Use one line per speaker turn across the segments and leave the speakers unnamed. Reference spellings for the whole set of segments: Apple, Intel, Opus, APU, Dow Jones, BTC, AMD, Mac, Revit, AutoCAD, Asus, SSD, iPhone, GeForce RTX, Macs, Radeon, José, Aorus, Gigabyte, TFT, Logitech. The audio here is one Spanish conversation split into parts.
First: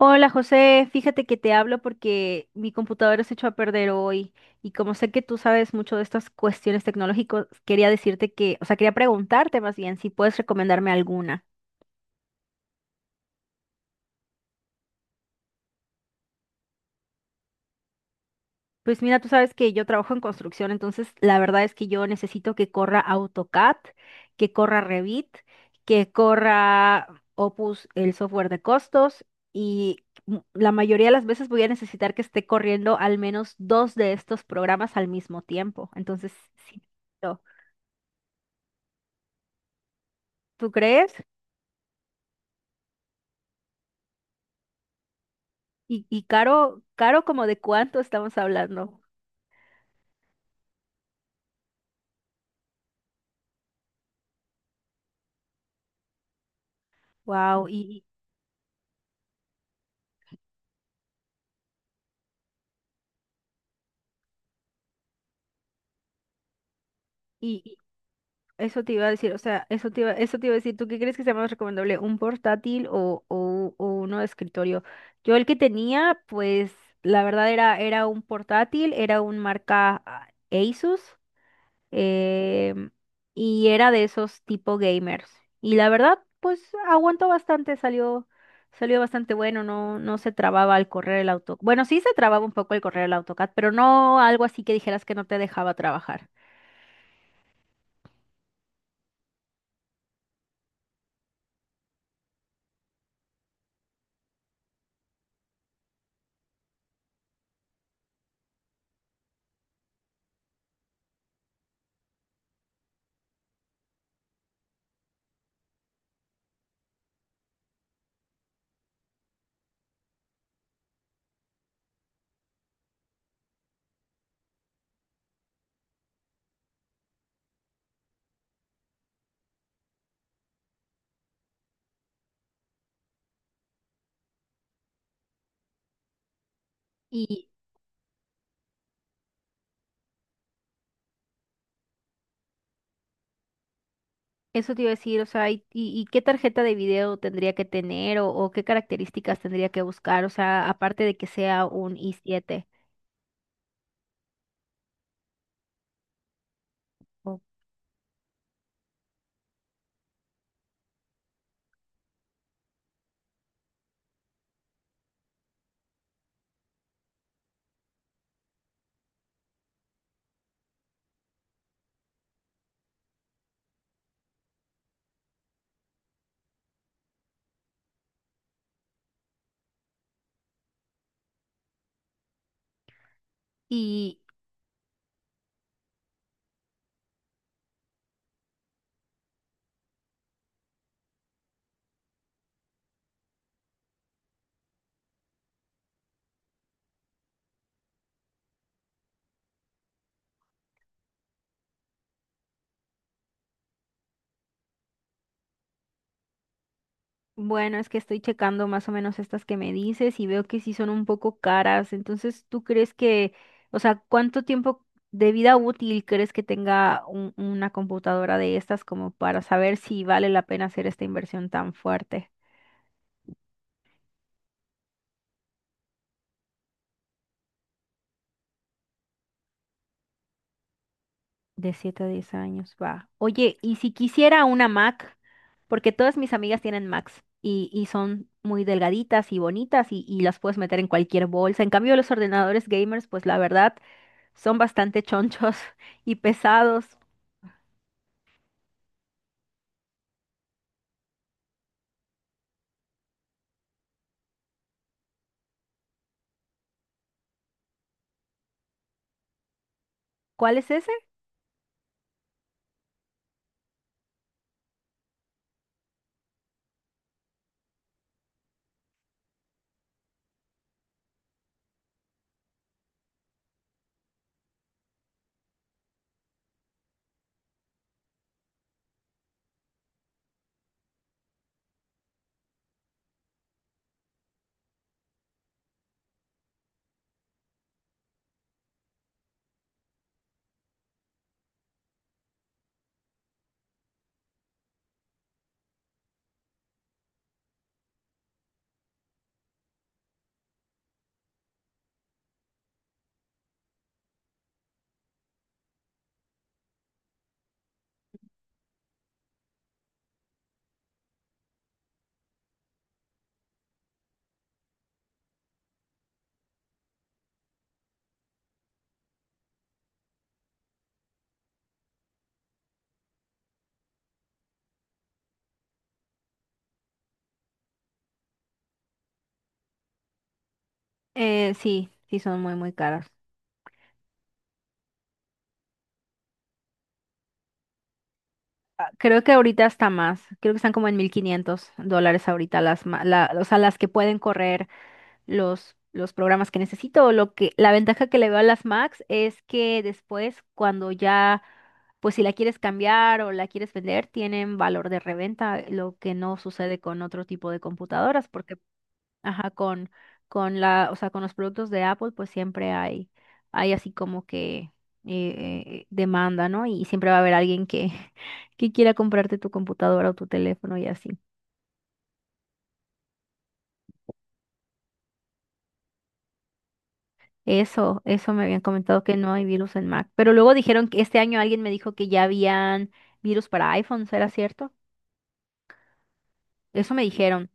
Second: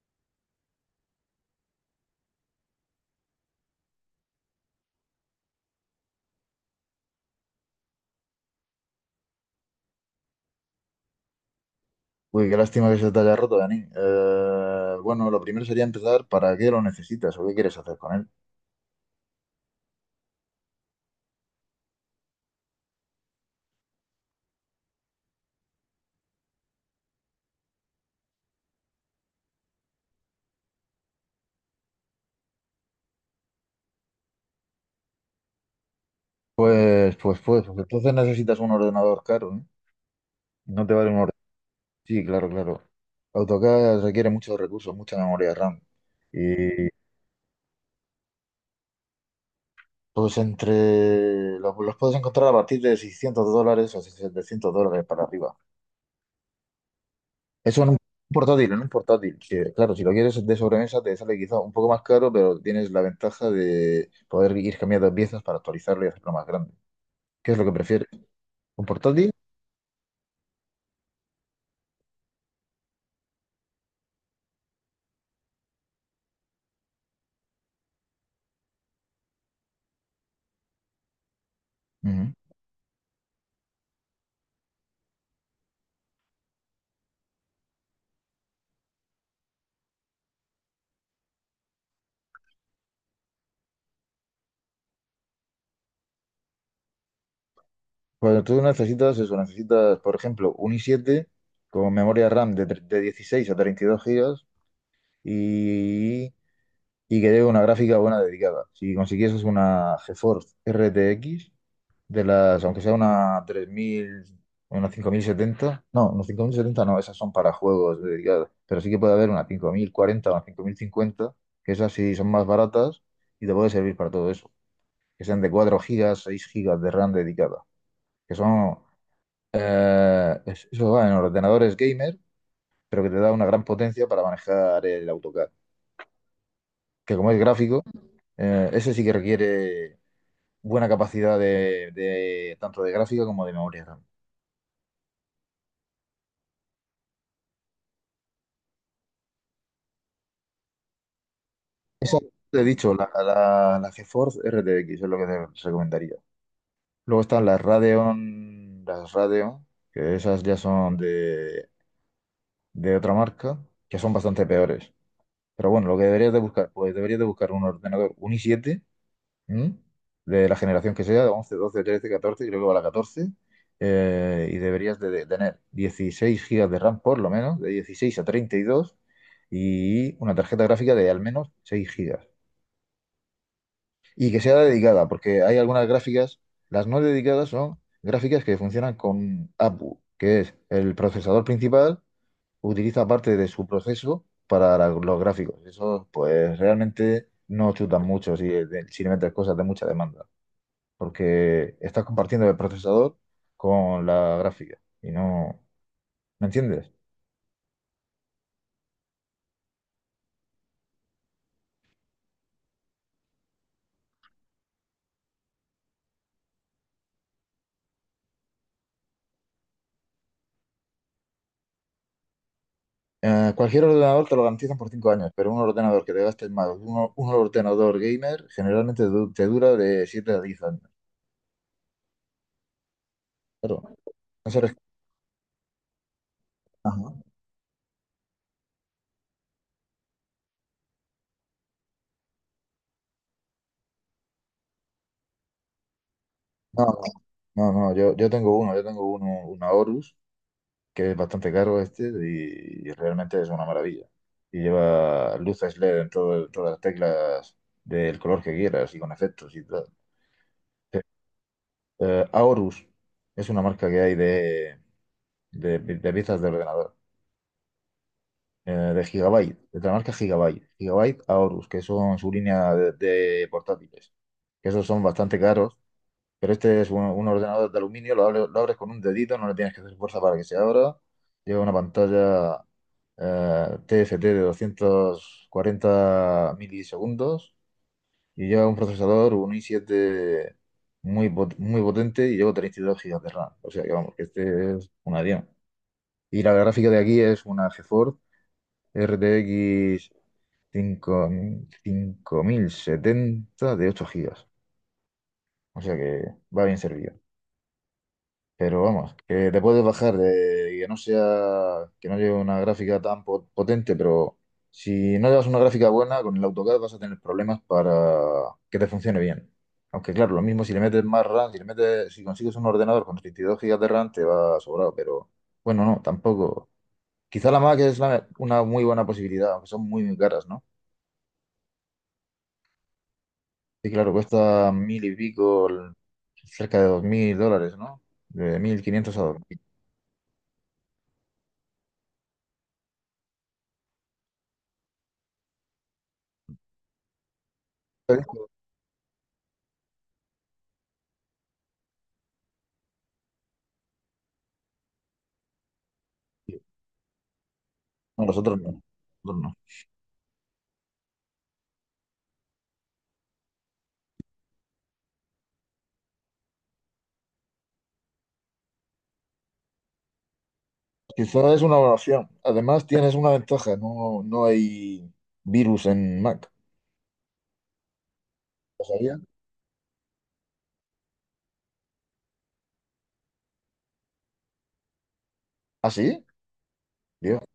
Hola José, fíjate que te hablo porque mi computadora se echó a perder hoy y como sé que tú sabes mucho de estas cuestiones tecnológicas, quería decirte quería preguntarte más bien si puedes recomendarme alguna.
Uy, qué lástima que se te haya roto, Dani. Bueno, lo primero sería empezar, ¿para qué lo necesitas o qué quieres hacer con él?
Pues mira, tú sabes que yo trabajo en construcción, entonces la verdad es que yo necesito que corra AutoCAD, que corra Revit, que corra Opus, el software de costos, y la mayoría de las veces voy a necesitar que esté corriendo al menos dos de estos programas al mismo tiempo. Entonces, sí,
Pues, pues,
no.
pues, pues, entonces necesitas un ordenador caro, ¿eh?
¿Tú
No te vale
crees?
un ordenador. Sí, claro, claro. AutoCAD requiere muchos recursos, mucha memoria RAM.
Y caro,
Y
caro, ¿como de cuánto estamos hablando?
los puedes encontrar a partir de $600 o $700 para arriba.
Wow.
Eso en un portátil, en un portátil. Que, claro, si lo quieres de sobremesa te sale quizá un poco más caro, pero tienes la ventaja de poder ir cambiando piezas para actualizarlo y hacerlo más grande. ¿Qué es lo que
Y,
prefieres?
Eso
¿Un
te iba a
portátil?
decir, o sea, eso te iba a decir, ¿tú qué crees que sea más recomendable? ¿Un portátil o uno de escritorio? Yo el que tenía, pues la verdad era un portátil, era un marca Asus
Ujú.
em, y era de esos tipo gamers. Y la verdad, pues aguantó bastante, salió bastante bueno, no, no se trababa al correr el AutoCAD. Bueno, sí se trababa un poco al correr el AutoCAD, pero no algo así que dijeras que no te dejaba trabajar.
Cuando tú necesitas eso, necesitas, por ejemplo, un i siete con memoria RAM de 16 a 32 gigas y, y que lleve una gráfica buena dedicada. Si consiguieses una GeForce RTX, de las, aunque sea una 3000, una 5070 no, una 5070 no, esas son para juegos dedicadas pero sí que puede haber una 5040 o una 5050 que esas sí son más baratas y te puede servir para todo eso, que sean de 4 gigas, 6 gigas de RAM dedicada, que son, eso va en ordenadores gamer, pero que te da una gran potencia para manejar el AutoCAD, que como es
Y
gráfico, ese sí que requiere buena capacidad tanto de gráfica como de memoria RAM.
Eso te iba a decir, o sea, ¿y, qué tarjeta de video tendría que tener o qué características tendría que buscar? O sea, aparte de que sea un
Te he
i7.
dicho, la GeForce RTX es lo que te recomendaría. Luego
Oh.
están las Radeon, que esas ya son de otra marca, que son bastante peores. Pero bueno, lo que deberías de buscar, pues deberías de buscar un ordenador, un i7, ¿m? De la generación que sea, de 11 12 13 14 creo que va la 14 y deberías de tener 16 gigas de RAM por lo menos, de 16 a 32 y una tarjeta gráfica de al menos 6 gigas.
Y
Y que sea dedicada, porque hay algunas gráficas, las no dedicadas son gráficas que funcionan con APU, que es el procesador principal, utiliza parte de su proceso para los gráficos. Eso, pues realmente no chutan mucho si le metes cosas de mucha demanda, porque estás compartiendo el procesador con la gráfica y no, ¿me entiendes?
bueno, es que estoy checando más o menos estas que me dices y veo que sí son un poco caras. Entonces, ¿tú crees que, o sea, cuánto tiempo de vida útil crees que tenga una computadora de estas como para saber si vale la pena hacer esta inversión tan fuerte?
Cualquier ordenador te lo garantizan por 5 años, pero un ordenador que te gastes más, un ordenador gamer, generalmente te dura de 7 a 10 años.
De 7 a 10 años, va. Oye, ¿y
Claro,
si quisiera
no se
una
les-
Mac? Porque todas mis amigas tienen
Ajá.
Macs y son muy delgaditas y bonitas y las puedes meter en cualquier bolsa. En cambio, los ordenadores gamers, pues la verdad, son bastante chonchos y pesados.
No, no, no, no, yo tengo uno, una Horus, que es bastante caro este, y realmente es una maravilla. Y lleva luces LED en todas las teclas del color que quieras y con efectos y tal.
¿Cuál es ese?
Sí. Aorus es una marca que hay de, piezas de ordenador, de Gigabyte, de la marca Gigabyte. Gigabyte Aorus, que son su línea de portátiles. Que esos son bastante caros. Pero este es un ordenador de aluminio, lo abres con un dedito, no le tienes que hacer fuerza para que se abra. Lleva una pantalla TFT de 240 milisegundos y lleva un procesador, un i7 muy potente y lleva 32 gigas de RAM. O sea que vamos, que este es una diana. Y la gráfica de aquí es una GeForce RTX 5000 5070 de 8 gigas. O sea que va bien servido. Pero vamos, que te puedes bajar de, y que no sea, que no lleve una gráfica tan potente, pero si no llevas una gráfica buena, con el AutoCAD vas a tener problemas para que te funcione bien. Aunque claro, lo mismo si le metes más RAM, si consigues un ordenador con 32 gigas de RAM, te va sobrado, pero bueno, no, tampoco. Quizá la Mac es una muy buena posibilidad, aunque son muy, muy caras, ¿no?
Sí, sí, son muy, muy caras.
Sí, claro, cuesta mil y pico, cerca de $2000, ¿no? De mil
Ah,
quinientos a
creo que
2.000.
ahorita está más. Creo que están como en $1,500 ahorita o sea, las que pueden correr los programas que necesito. La ventaja que le veo a las Macs es que después, cuando ya, pues si la quieres cambiar o la quieres vender, tienen valor de reventa, lo que no sucede con otro tipo de
No,
computadoras. Porque
nosotros no. Nosotros
ajá,
no.
con la, o sea, con los productos de Apple, pues siempre hay así como que demanda, ¿no? Y siempre va a haber alguien que que quiera comprarte tu computadora o tu teléfono y así.
Quizá es una evaluación. Además, tienes una ventaja. No, no hay virus en Mac.
Eso me habían
¿Lo
comentado que
sabía?
no hay virus en Mac. Pero luego dijeron que este año alguien me dijo que ya habían virus para iPhone, ¿será cierto?
¿Ah, sí?
Eso me
Dios.
dijeron.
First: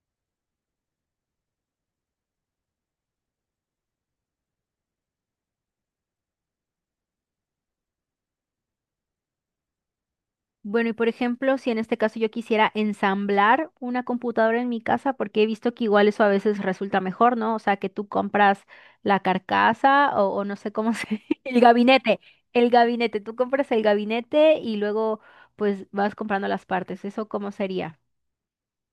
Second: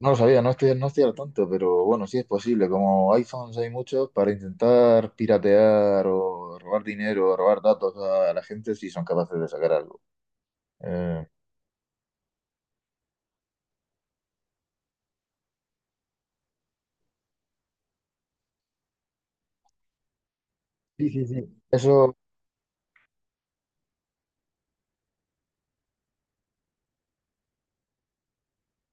No lo sabía, no estoy al tanto, pero bueno, sí es posible. Como iPhones hay muchos, para intentar piratear o robar dinero o robar datos a la gente, sí son capaces de sacar algo.
Bueno, y por
Eh,
ejemplo, si en este caso yo quisiera ensamblar una computadora en mi casa, porque he visto que igual eso a veces resulta mejor, ¿no? O sea, que tú compras la carcasa o no sé cómo
sí,
se...
sí, sí.
el
Eso,
gabinete, tú compras el gabinete y luego pues vas comprando las partes. ¿Eso cómo sería?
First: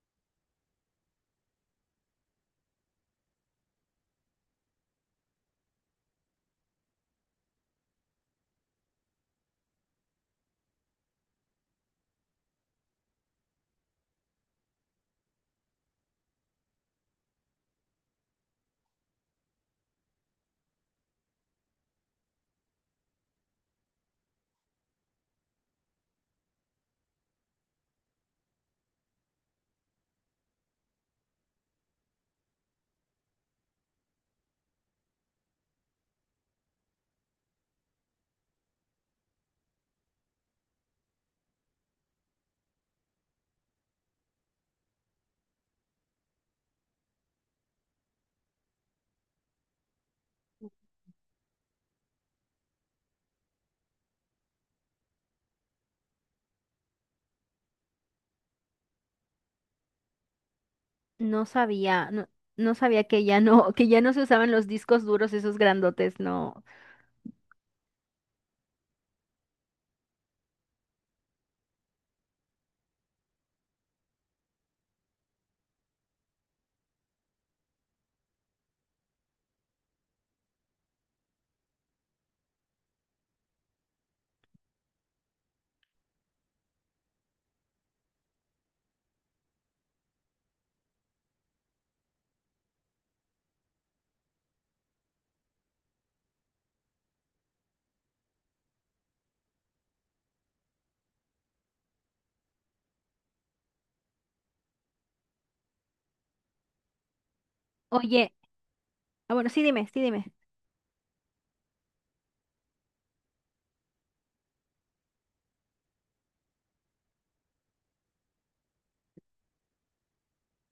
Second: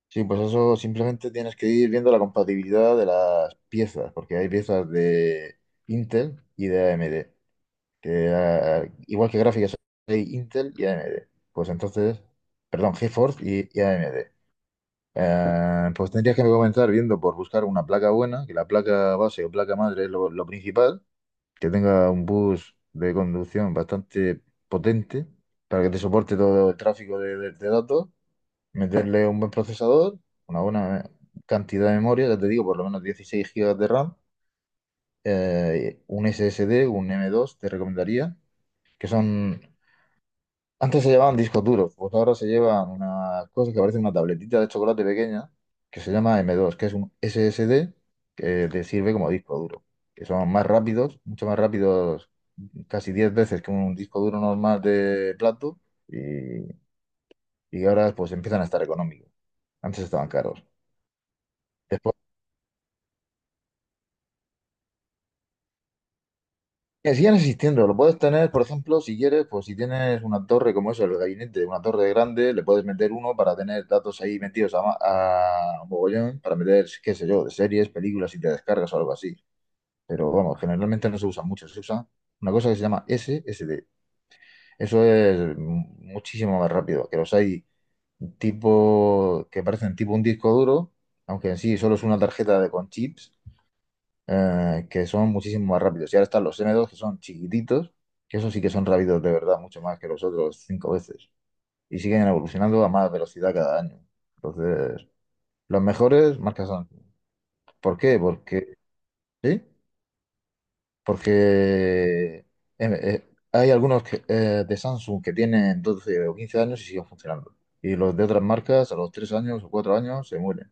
sí, pues eso simplemente tienes que ir viendo la compatibilidad de las piezas, porque hay piezas de Intel y de AMD. Que igual que gráficas hay Intel y AMD. Pues entonces, perdón, GeForce y AMD. Pues tendrías que comenzar viendo por buscar una placa buena, que la placa base o placa madre es lo principal, que tenga un bus de conducción bastante potente para que te soporte todo el tráfico de datos, meterle un buen procesador, una buena cantidad de memoria, ya te digo, por lo menos 16 gigas de RAM, un SSD, un m dos te recomendaría, que son. Antes se llevaban discos duros, pues ahora se llevan una cosa que parece una tabletita de chocolate pequeña que se llama m dos, que es un SSD que te sirve como disco duro, que son más rápidos, mucho más rápidos, casi 10 veces que un disco duro normal de plato y, y ahora pues empiezan a estar económicos. Antes estaban caros.
No sabía, no sabía que ya no que ya no se usaban los discos duros esos grandotes, no.
Que sigan existiendo, lo puedes tener, por ejemplo, si quieres, pues si tienes una torre como eso, el gabinete, una torre grande, le puedes meter uno para tener datos ahí metidos a mogollón, para meter, qué sé yo, de series, películas y te descargas o algo así. Pero vamos, generalmente no se usa mucho, se usa una cosa que se llama SSD. Eso es muchísimo más rápido, que los hay tipo, que parecen tipo un disco duro, aunque en sí solo es una tarjeta con chips que son muchísimo más rápidos. Y ahora están los N dos que son chiquititos, que esos sí que son rápidos de verdad, mucho más que los otros 5 veces. Y siguen evolucionando a más velocidad cada año. Entonces, los mejores marcas son. ¿Por qué?
Oye,
Porque,
ah, bueno,
¿sí?
sí, dime, sí, dime.
Porque hay algunos de Samsung que tienen 12 o 15 años y siguen funcionando. Y los de otras marcas a los 3 años o 4 años se mueren.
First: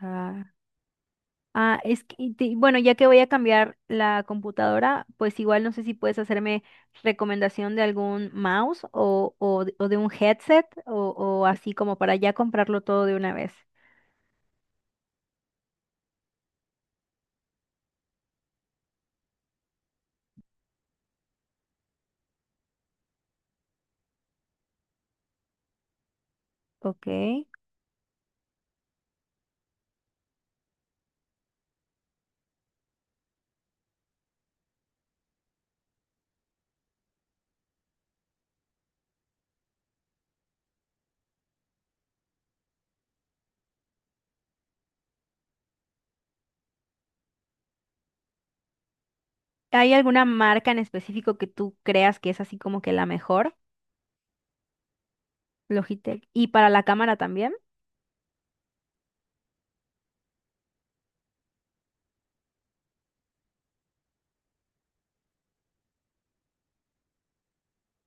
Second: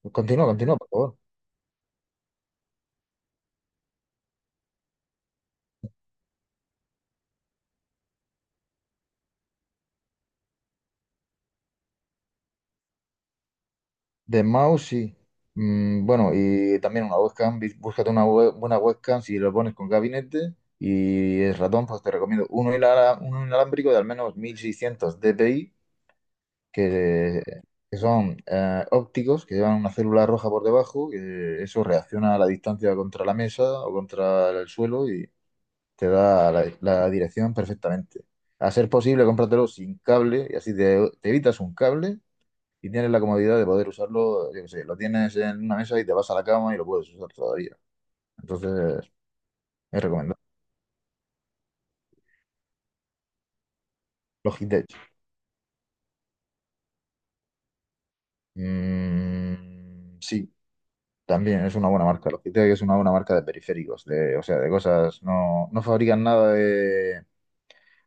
Ah,
Continúa, continúa, por favor.
es que, y bueno, ya que voy a cambiar la computadora, pues igual no sé si puedes hacerme recomendación de algún mouse o de un headset o así como para ya comprarlo todo de una vez.
De mouse, sí. Bueno, y también una webcam. Búscate una buena webcam si lo pones con gabinete. Y el ratón, pues te recomiendo uno inalámbrico de al menos 1600 dpi,
Ok.
que, que son ópticos, que llevan una célula roja por debajo, que eso reacciona a la distancia contra la mesa o contra el suelo y te da la dirección perfectamente. A ser posible, cómpratelo sin cable y así te evitas un cable y tienes la comodidad de poder usarlo, yo qué sé, lo tienes en una mesa y te vas a la cama y lo puedes usar todavía. Entonces,
¿Hay
es
alguna
recomendable.
marca en específico que tú creas que es así como que la mejor?
Logitech.
Logitech. ¿Y para la cámara también?
Mm, sí, también es una buena marca. Logitech es una buena marca de periféricos, de, o sea, de cosas. No, no fabrican nada de,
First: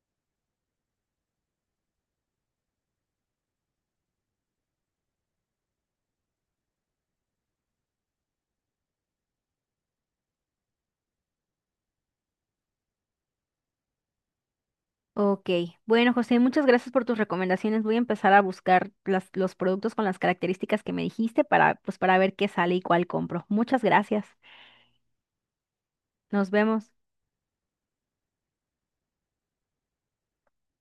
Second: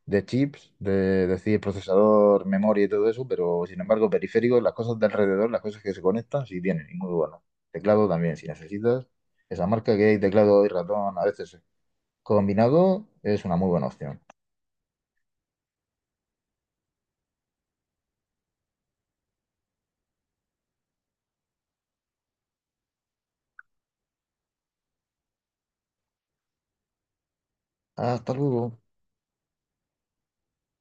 de chips, decir procesador, memoria y todo eso, pero sin embargo, periféricos, las cosas de alrededor, las cosas que se conectan, sí tienen, y muy bueno. Teclado también, si necesitas. Esa marca que hay teclado y ratón a veces combinado es una muy buena opción.
Ok, bueno José, muchas gracias por tus recomendaciones. Voy a empezar a buscar los productos con las características que me dijiste para, pues, para ver qué sale y cuál compro. Muchas gracias. Nos vemos.
Hasta luego.